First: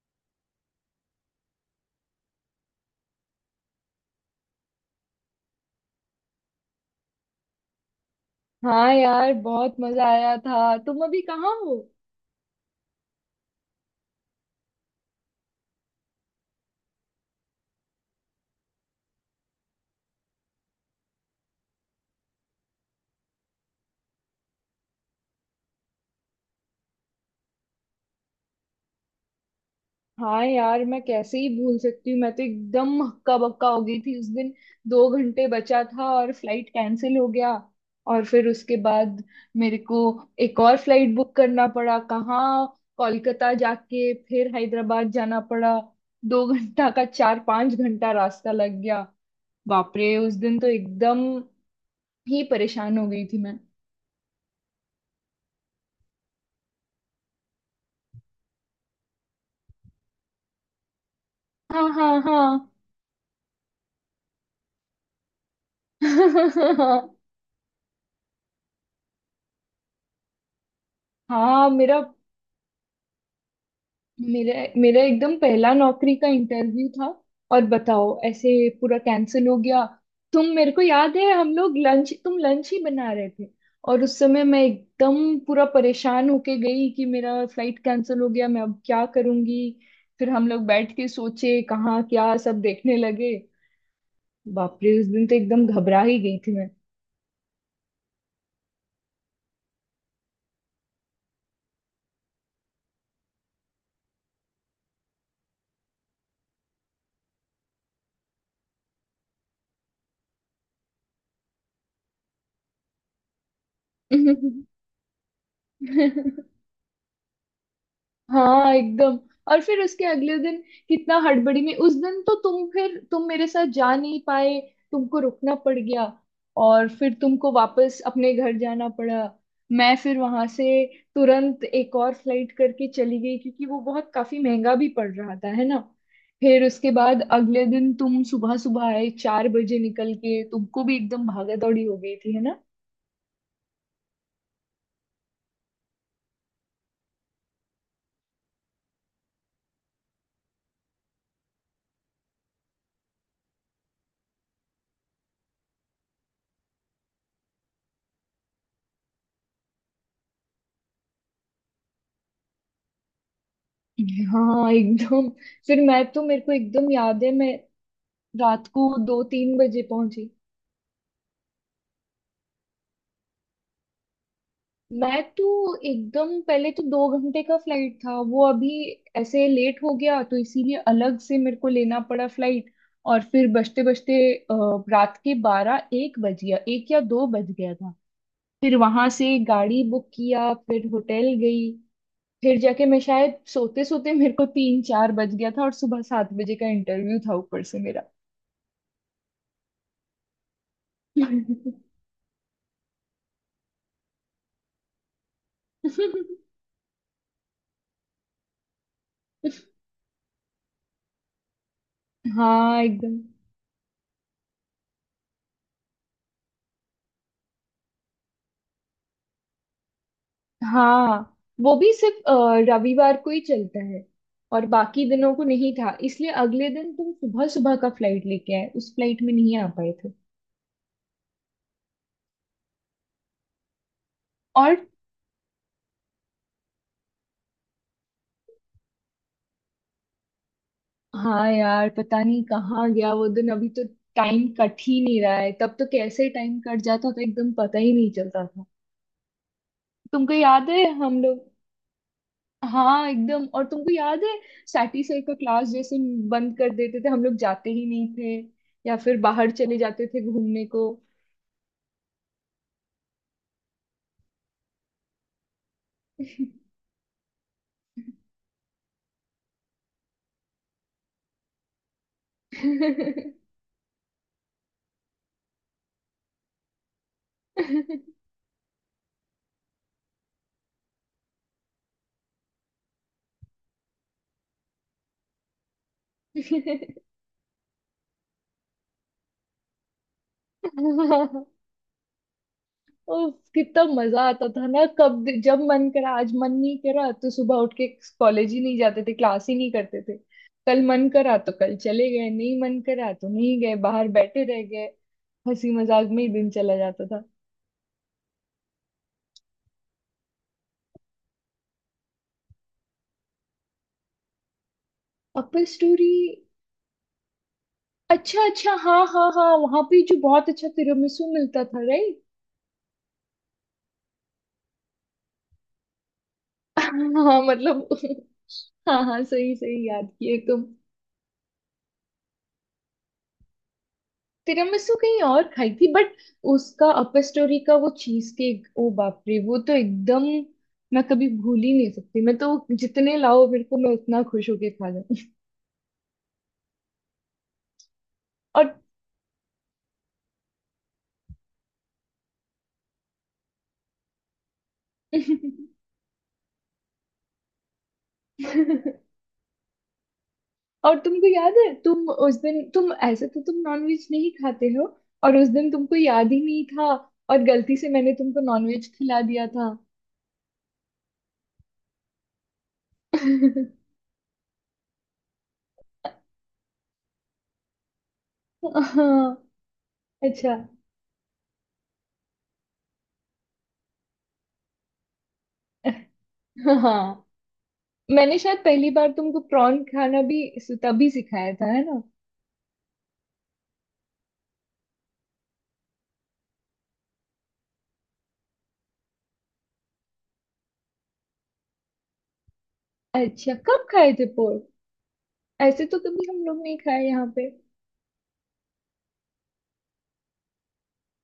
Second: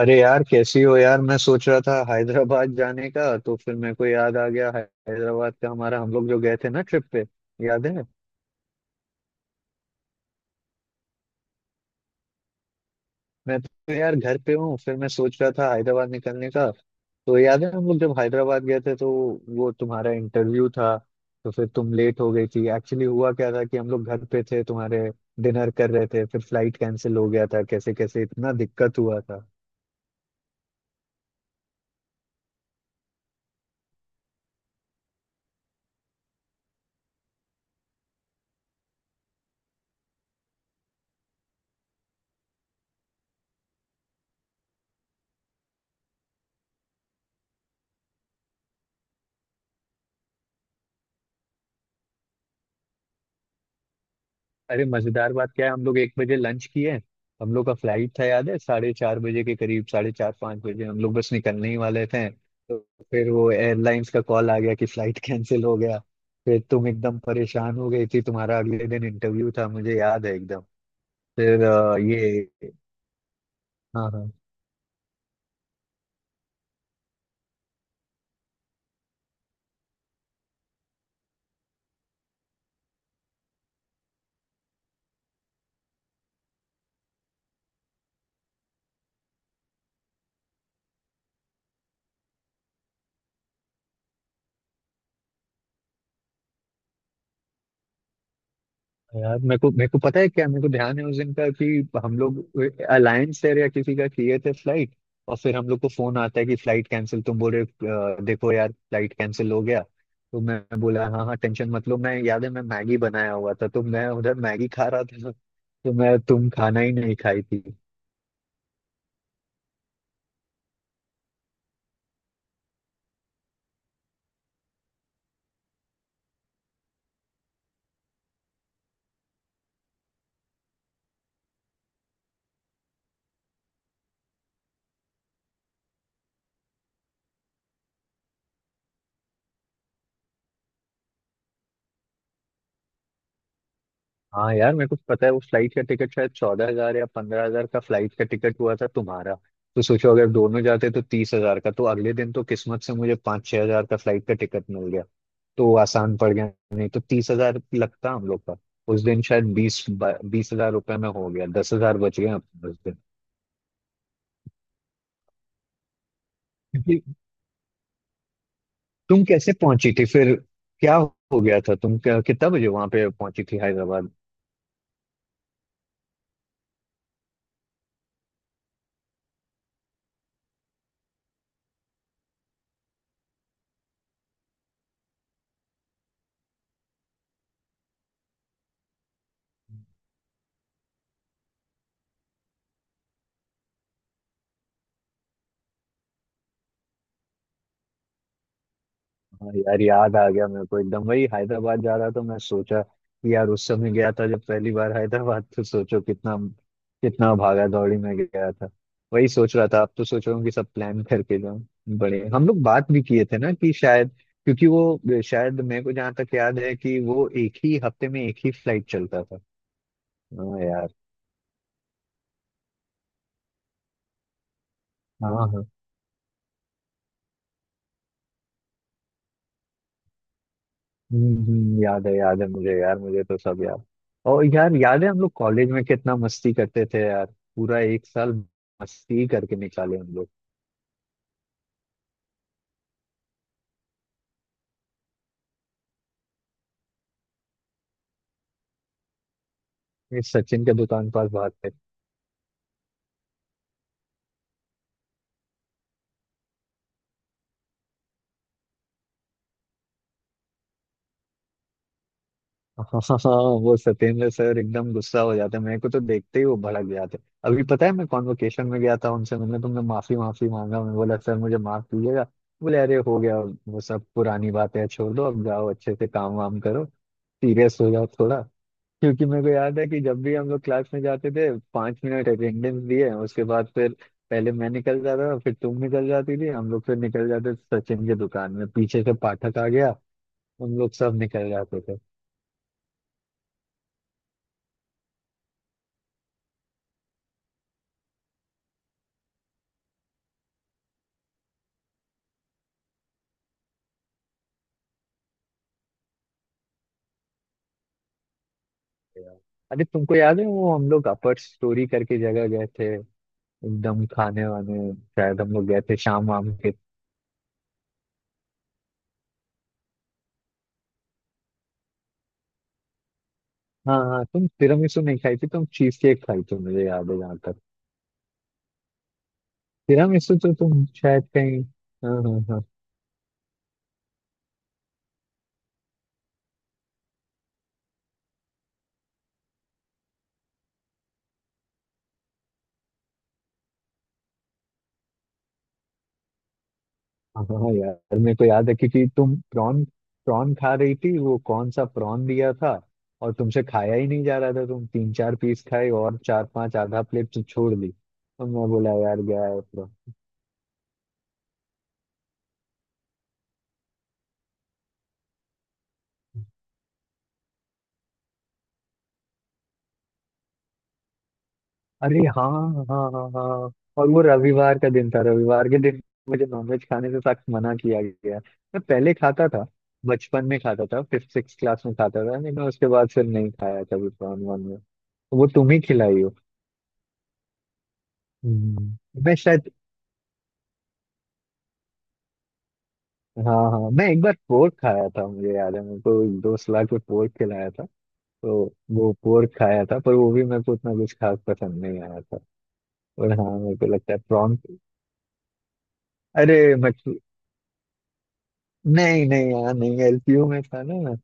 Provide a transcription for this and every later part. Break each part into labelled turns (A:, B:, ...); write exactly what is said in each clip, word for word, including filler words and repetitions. A: अरे यार, कैसी हो यार? मैं सोच रहा था हैदराबाद जाने का, तो फिर मेरे को याद आ गया है- हैदराबाद का, हमारा हम लोग जो गए थे ना ट्रिप पे। याद है?
B: हाँ यार, बहुत मजा आया था। तुम अभी कहाँ हो?
A: मैं तो यार घर पे हूँ। फिर मैं सोच रहा था हैदराबाद निकलने का। तो याद है हम लोग जब हैदराबाद गए थे, तो वो तुम्हारा इंटरव्यू था, तो फिर तुम लेट हो गई थी। एक्चुअली हुआ क्या था कि हम लोग घर पे थे तुम्हारे, डिनर कर रहे थे, फिर फ्लाइट कैंसिल हो गया था। कैसे कैसे इतना दिक्कत हुआ था।
B: हाँ यार, मैं कैसे ही भूल सकती हूँ। मैं तो एकदम हक्का बक्का हो गई थी उस दिन। दो घंटे बचा था और फ्लाइट कैंसिल हो गया। और फिर उसके बाद मेरे को एक और फ्लाइट बुक करना पड़ा। कहाँ, कोलकाता जाके फिर हैदराबाद जाना पड़ा। दो घंटा का चार पांच घंटा रास्ता लग गया। बाप रे, उस दिन तो एकदम ही परेशान हो गई थी मैं।
A: अरे मजेदार बात क्या है, हम लोग एक बजे लंच किए, हम लोग का फ्लाइट था याद है साढ़े चार बजे के करीब, साढ़े चार पाँच बजे हम लोग बस निकलने ही
B: हाँ
A: वाले थे,
B: हाँ
A: तो फिर वो एयरलाइंस का कॉल आ गया कि फ्लाइट कैंसिल हो गया। फिर तुम
B: हाँ
A: एकदम परेशान हो गई थी, तुम्हारा अगले दिन इंटरव्यू था, मुझे याद है एकदम। फिर
B: हाँ।
A: अ,
B: मेरा
A: ये। हाँ हाँ।
B: मेरा मेरा एकदम पहला नौकरी का इंटरव्यू था। और बताओ ऐसे पूरा कैंसिल हो गया। तुम मेरे को याद है, हम लोग लंच तुम लंच ही बना रहे थे। और उस समय मैं एकदम पूरा परेशान होके गई कि मेरा फ्लाइट कैंसिल हो गया, मैं अब क्या करूंगी। फिर हम लोग बैठ के सोचे कहाँ क्या, सब देखने लगे। बाप रे, उस दिन तो एकदम घबरा ही गई थी
A: तो यार मेरे को मेरे को पता है, क्या मेरे को ध्यान है उस दिन का कि हम लोग अलायंस एयर या किसी का किए थे फ्लाइट, और फिर हम लोग को फोन आता है कि फ्लाइट कैंसिल। तुम बोल रहे हो, "अ, देखो यार, फ्लाइट कैंसिल हो गया।" तो मैं बोला हाँ हाँ, टेंशन मत लो। मैं, याद है, मैं मैगी बनाया हुआ था तो मैं उधर मैगी खा रहा था। तो
B: मैं।
A: मैं, तुम खाना ही नहीं खाई थी।
B: हाँ एकदम। और फिर उसके अगले दिन कितना हड़बड़ी में। उस दिन तो तुम फिर तुम मेरे साथ जा नहीं पाए। तुमको रुकना पड़ गया। और फिर तुमको वापस अपने घर जाना पड़ा। मैं फिर वहां से तुरंत एक और फ्लाइट करके चली गई, क्योंकि वो बहुत काफी महंगा भी पड़ रहा था, है ना। फिर उसके बाद अगले दिन तुम सुबह सुबह आए, चार बजे निकल के। तुमको भी एकदम भागा दौड़ी हो गई थी, है ना।
A: हाँ यार, मेरे को पता है उस फ्लाइट का टिकट शायद चौदह हजार या पंद्रह हजार का फ्लाइट का टिकट हुआ था तुम्हारा। तो सोचो अगर दोनों जाते तो तीस हजार का। तो अगले दिन तो किस्मत से मुझे पाँच छह हजार का फ्लाइट का टिकट मिल गया, तो वो आसान पड़ गया, नहीं तो तीस हजार लगता हम लोग का। उस दिन शायद बीस बीस हजार रुपए में हो गया, दस हजार बच गए अपने उस दिन।
B: हाँ एकदम। फिर मैं तो, मेरे को एकदम
A: क्योंकि,
B: याद है। मैं रात को दो
A: तुम कैसे
B: तीन बजे
A: पहुंची थी
B: पहुंची।
A: फिर? क्या हो गया था? तुम क्या- कितना बजे वहां पे पहुंची थी हैदराबाद?
B: मैं तो एकदम पहले तो दो घंटे का फ्लाइट था। वो अभी ऐसे लेट हो गया, तो इसीलिए अलग से मेरे को लेना पड़ा फ्लाइट। और फिर बजते बजते रात के बारह एक बज गया। एक या दो बज गया था। फिर वहां से गाड़ी बुक किया, फिर होटल गई। फिर जाके मैं शायद सोते सोते मेरे को तीन चार बज गया था, और सुबह सात बजे का इंटरव्यू था ऊपर से मेरा।
A: हाँ यार याद आ गया मेरे को एकदम। वही हैदराबाद जा रहा था, मैं सोचा कि यार उस समय गया था जब पहली बार हैदराबाद, तो सोचो कितना, कितना भागा दौड़ी में गया था। वही सोच रहा था। अब तो सोच रहा हूँ कि सब प्लान करके जाऊँ। बड़े हम लोग
B: हाँ
A: बात भी
B: एकदम।
A: किए थे ना, कि शायद, क्योंकि वो शायद, मेरे को जहाँ तक याद है कि वो एक ही हफ्ते में एक ही फ्लाइट चलता था। हाँ यार।
B: हाँ, वो भी सिर्फ अ, रविवार को ही चलता है। और बाकी
A: हाँ
B: दिनों को
A: हाँ।
B: नहीं था, इसलिए अगले दिन तुम सुबह सुबह का फ्लाइट लेके आए। उस फ्लाइट में नहीं आ पाए थे।
A: हम्म, हम्म, याद है याद है मुझे यार, मुझे तो सब याद। और
B: और
A: यार याद है हम लोग कॉलेज में कितना मस्ती करते थे यार। पूरा एक साल मस्ती करके निकाले हम लोग।
B: हाँ यार, पता नहीं कहाँ गया वो दिन। अभी तो टाइम कट ही नहीं रहा है। तब तो कैसे टाइम कट जाता था, एकदम पता ही नहीं चलता था।
A: ये
B: तुमको
A: सचिन
B: याद
A: के
B: है
A: दुकान
B: हम
A: पास
B: लोग।
A: भागते।
B: हाँ एकदम। और तुमको याद है सैटी सर का क्लास जैसे बंद कर देते थे, हम लोग जाते ही नहीं थे। या फिर बाहर चले जाते थे घूमने को।
A: हाँ हाँ हाँ, वो सत्येंद्र सर एकदम गुस्सा हो जाते, मेरे को तो देखते ही वो भड़क जाते। अभी पता है मैं कॉन्वोकेशन में गया था उनसे, मैंने, तुमने, माफी माफी मांगा। मैं बोला सर मुझे माफ कीजिएगा। बोले अरे हो गया वो सब, पुरानी बातें हैं, छोड़ दो, अब जाओ अच्छे से काम वाम करो, सीरियस हो जाओ थोड़ा। क्योंकि मेरे को याद है कि जब भी हम लोग क्लास में जाते थे, पाँच मिनट अटेंडेंस दिए, उसके बाद फिर पहले मैं निकल जाता था, फिर तुम निकल जाती थी, हम लोग फिर निकल जाते थे सचिन की दुकान में, पीछे से पाठक आ गया, हम लोग सब निकल जाते थे।
B: उफ, कितना मजा आता था ना। कब जब मन करा, आज मन नहीं करा तो सुबह उठ के कॉलेज ही नहीं जाते थे, क्लास ही नहीं करते थे। कल मन करा तो कल चले गए, नहीं मन करा तो नहीं गए, बाहर बैठे रह गए। हंसी मजाक में ही दिन चला जाता था।
A: अरे तुमको याद है वो, हम लोग अपर स्टोरी करके जगह गए थे, एकदम खाने वाने, शायद हम
B: अपल
A: लोग गए थे
B: स्टोरी।
A: शाम वाम के।
B: अच्छा अच्छा, हाँ हाँ हाँ, वहां पे जो बहुत अच्छा तिरामिसू मिलता था, राइट?
A: हाँ हाँ, तुम तिरामिसू नहीं खाई थी, तुम चीज केक खाई थी मुझे याद है जहाँ
B: हाँ
A: तक।
B: मतलब, हाँ हाँ, सही सही याद
A: तिरामिसू
B: किए
A: तो
B: तुम।
A: तुम शायद कहीं। हाँ हाँ हाँ।
B: तिरामिसू कहीं और खाई थी, बट उसका अपर स्टोरी का वो चीज केक, ओ बाप रे, वो तो एकदम मैं कभी भूल ही नहीं सकती। मैं तो जितने लाओ मेरे को, मैं उतना खुश होके खा जाऊं।
A: हाँ यार मेरे को याद
B: और
A: है क्योंकि तुम प्रॉन, प्रॉन खा रही थी। वो कौन सा प्रॉन दिया था, और तुमसे खाया ही नहीं जा रहा था, तुम तीन चार पीस खाए, और चार पांच, आधा प्लेट तो छोड़ दी। और मैं बोला यार, गया है प्रॉन।
B: और तुमको याद है, तुम उस दिन, तुम ऐसे तो तुम नॉनवेज नहीं खाते हो, और उस दिन तुमको याद ही नहीं था, और गलती से मैंने तुमको नॉनवेज खिला दिया था।
A: अरे हाँ, हाँ हाँ हाँ। और वो रविवार का दिन था, रविवार के दिन मुझे नॉनवेज खाने से सख्त मना किया गया। मैं पहले
B: हाँ।
A: खाता था, बचपन
B: अच्छा।
A: में खाता था, फिफ्थ सिक्स क्लास में खाता था, लेकिन उसके बाद फिर नहीं खाया कभी प्रॉन वॉन में। वो तुम ही खिलाई हो।
B: हाँ, मैंने शायद पहली
A: हम्म,
B: बार
A: मैं
B: तुमको
A: शायद
B: प्रॉन खाना भी तभी सिखाया था, है ना।
A: हाँ हाँ, मैं एक बार पोर्क खाया था। मुझे याद है मेरे को एक दोस्त ला के पोर्क खिलाया था, तो वो पोर्क खाया था, पर वो भी मेरे को उतना कुछ खास पसंद नहीं आया था। और
B: अच्छा,
A: हाँ मेरे
B: कब
A: को
B: खाए
A: लगता है
B: थे
A: प्रॉन,
B: पोर्क? ऐसे तो कभी हम
A: अरे
B: लोग नहीं खाए
A: मछली,
B: यहाँ पे।
A: नहीं नहीं यार, नहीं, एल पी यू में था ना मैं,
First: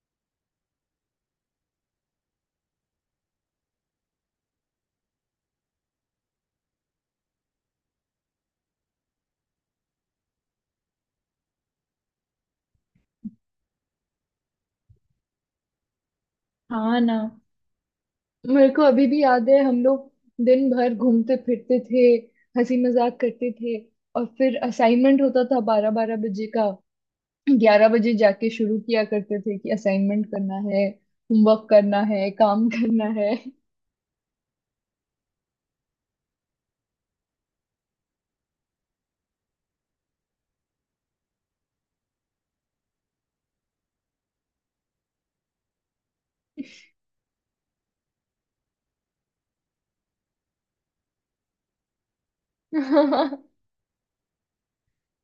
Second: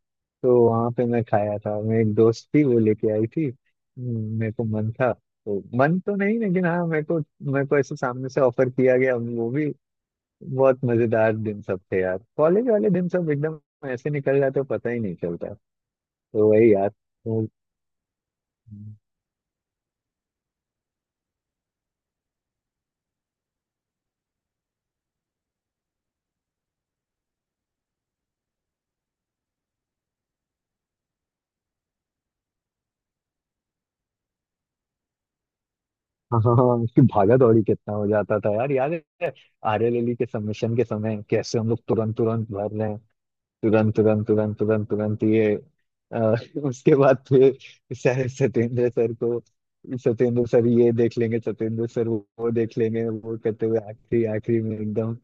A: तो वहाँ पे मैं खाया था। मेरी एक दोस्त थी, वो लेके आई थी। हम्म, मेरे को मन था, तो मन तो नहीं, लेकिन हाँ मेरे को, मेरे को ऐसे सामने से ऑफर किया गया वो भी। बहुत मजेदार दिन सब थे यार, कॉलेज वाले दिन सब एकदम ऐसे निकल जाते, पता ही नहीं चलता। तो वही यार
B: हाँ ना।
A: तो-
B: मेरे को अभी भी याद है, हम लोग दिन भर घूमते फिरते थे, हंसी मजाक करते थे। और फिर असाइनमेंट होता था बारह बारह बजे का। ग्यारह बजे जाके शुरू किया करते थे कि असाइनमेंट करना है, होमवर्क करना है, काम करना है।
A: हाँ, उसकी भागा दौड़ी कितना हो जाता था यार, याद है। आरएलएलई के सबमिशन के समय कैसे हम लोग तुरंत तुरंत भर रहे हैं, तुरंत तुरंत तुरंत तुरंत तुरंत ये अ, उसके बाद फिर सर सत्येंद्र सर को सत्येंद्र सर ये देख लेंगे, सत्येंद्र सर वो वो देख लेंगे, वो करते हुए आखिरी आखिरी में एकदम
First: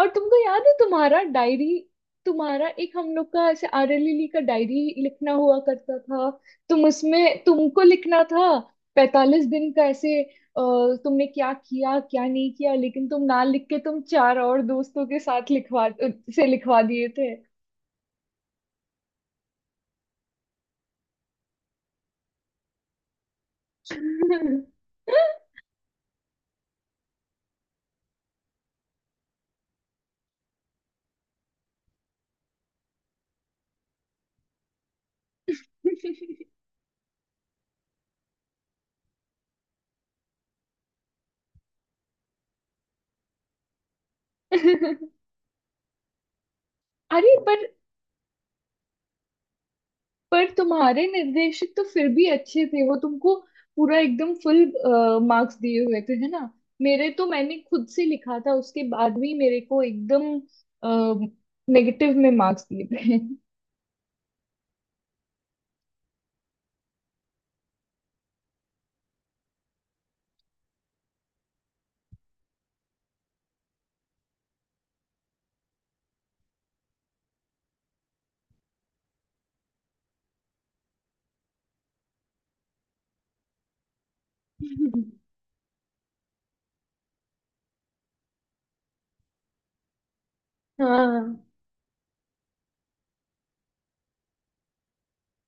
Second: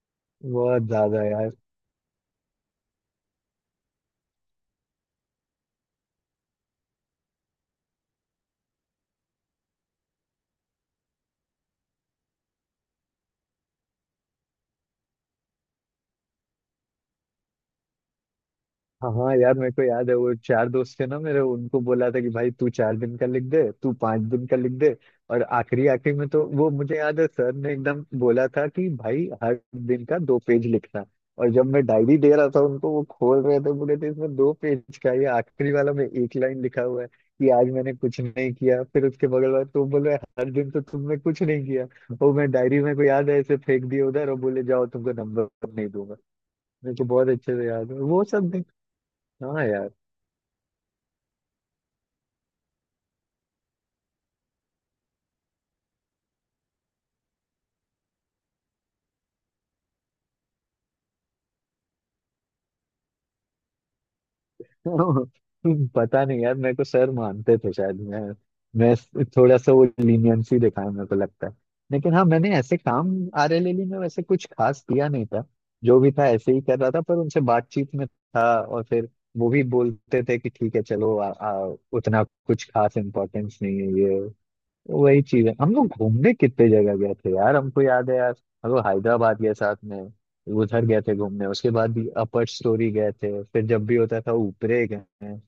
B: और तुमको याद है
A: बहुत
B: तुम्हारा
A: ज्यादा यार।
B: डायरी? तुम्हारा एक, हम लोग का ऐसे आर एल एल का डायरी लिखना हुआ करता था। तुम उसमें तुमको लिखना था पैतालीस दिन का ऐसे, अ, तुमने क्या किया क्या नहीं किया, लेकिन तुम ना लिख के तुम चार और दोस्तों के साथ लिखवा से लिखवा दिए थे।
A: हाँ हाँ यार मेरे को याद है, वो चार दोस्त थे ना मेरे, उनको बोला था कि भाई तू चार दिन का लिख दे, तू पांच दिन का लिख दे। और आखिरी आखिरी में तो वो मुझे याद है, सर ने एकदम बोला था कि भाई हर दिन का दो पेज लिखना। और जब मैं डायरी दे रहा था उनको, वो खोल रहे थे, बोले थे इसमें दो पेज का ये आखिरी वाला में एक लाइन लिखा हुआ है कि आज मैंने कुछ नहीं किया, फिर उसके बगल वाला, तुम बोल रहे हर दिन, तो तुमने कुछ नहीं किया। वो मैं डायरी में को याद है ऐसे फेंक दिया उधर, और बोले जाओ तुमको नंबर नहीं दूंगा। मेरे को बहुत
B: अरे हाँ,
A: अच्छे
B: पर
A: से याद है वो सब। हाँ यार।
B: पर तुम्हारे निर्देशक तो फिर भी अच्छे थे, वो तुमको पूरा एकदम फुल मार्क्स दिए हुए थे, है ना। मेरे तो, मैंने खुद से लिखा था, उसके बाद भी मेरे को एकदम नेगेटिव में मार्क्स दिए थे।
A: पता नहीं यार, मेरे को सर मानते थे शायद, मैं मैं थोड़ा सा, वो लीनियंसी दिखाया मेरे को लगता है। लेकिन हाँ मैंने ऐसे काम आर एल एल ई में वैसे कुछ खास किया नहीं था, जो भी था ऐसे ही कर रहा था, पर उनसे बातचीत में था, और फिर वो भी बोलते थे कि ठीक है चलो आ, आ, उतना कुछ खास इम्पोर्टेंस नहीं है ये। वही चीज है हम लोग घूमने कितने जगह गए थे यार, हमको याद है यार। हम लोग हैदराबाद गए साथ में, उधर गए थे
B: हाँ
A: घूमने, उसके बाद भी अपर स्टोरी गए थे, फिर जब भी होता था ऊपरे गए हैं,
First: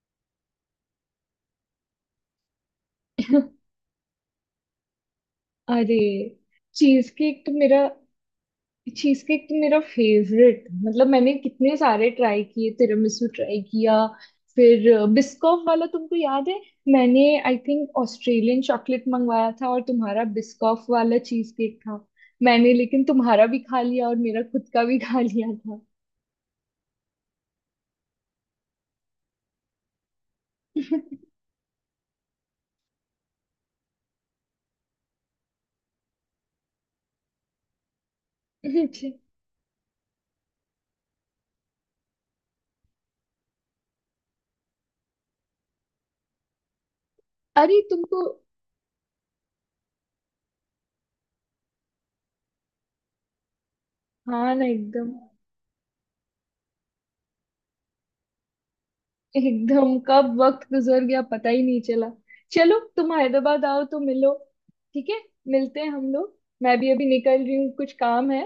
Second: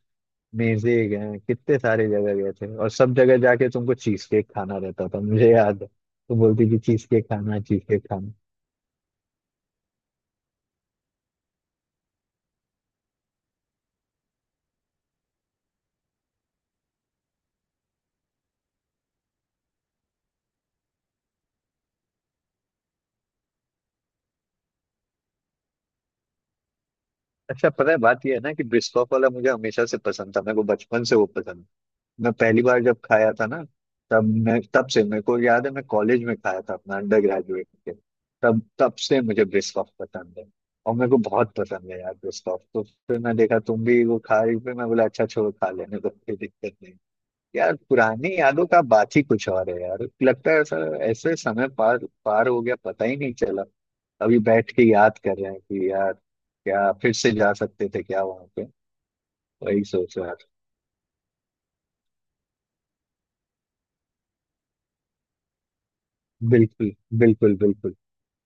A: मेजे गए हैं, कितने सारे जगह गए थे, और सब जगह जाके तुमको चीज केक खाना रहता था मुझे याद है।
B: अरे,
A: तुम बोलती थी चीज
B: चीज
A: केक
B: केक तो
A: खाना, चीज
B: मेरा,
A: केक खाना।
B: चीज केक तो मेरा फेवरेट। मतलब, मैंने कितने सारे ट्राई किए, तिरामिसू ट्राई किया, फिर बिस्कॉफ वाला, तुमको याद है। मैंने आई थिंक ऑस्ट्रेलियन चॉकलेट मंगवाया था, और तुम्हारा बिस्कॉफ वाला चीज केक था। मैंने लेकिन तुम्हारा भी खा लिया, और मेरा खुद का भी खा लिया था।
A: अच्छा पता है बात ये है ना, कि ब्रिस्कोफ वाला मुझे हमेशा से पसंद था, मेरे को बचपन से वो पसंद था। मैं पहली बार जब खाया था ना, तब मैं तब से मेरे को याद है, मैं कॉलेज में खाया था अपना अंडर ग्रेजुएट के, तब तब
B: अच्छा।
A: से मुझे ब्रिस्कॉफ पसंद है। और मेरे को बहुत पसंद है यार ब्रिस्कॉफ, तो फिर मैं देखा तुम भी वो खा रही, फिर मैं बोला अच्छा छोड़ो, खा लेने तो कोई दिक्कत नहीं। यार
B: अरे तुमको।
A: पुरानी यादों का बात ही कुछ और है यार, लगता है ऐसा ऐसे समय पार पार हो गया, पता ही नहीं चला। अभी
B: हाँ ना,
A: बैठ के
B: एकदम,
A: याद कर रहे हैं कि यार क्या फिर से जा सकते थे क्या वहां पे। वही
B: एकदम
A: सोच
B: कब
A: रहा था।
B: वक्त गुजर गया, पता ही नहीं चला। चलो, तुम हैदराबाद आओ तो मिलो। ठीक है, मिलते हैं हम लोग। मैं भी
A: बिल्कुल।
B: अभी निकल रही
A: बिल्कुल
B: हूँ, कुछ
A: बिल्कुल।
B: काम है।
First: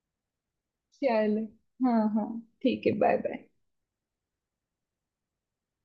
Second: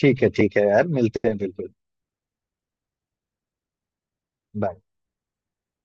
A: ठीक है ठीक है यार, मिलते हैं
B: चलो।
A: बिल्कुल।
B: हाँ हाँ, ठीक है, बाय बाय।
A: बाय।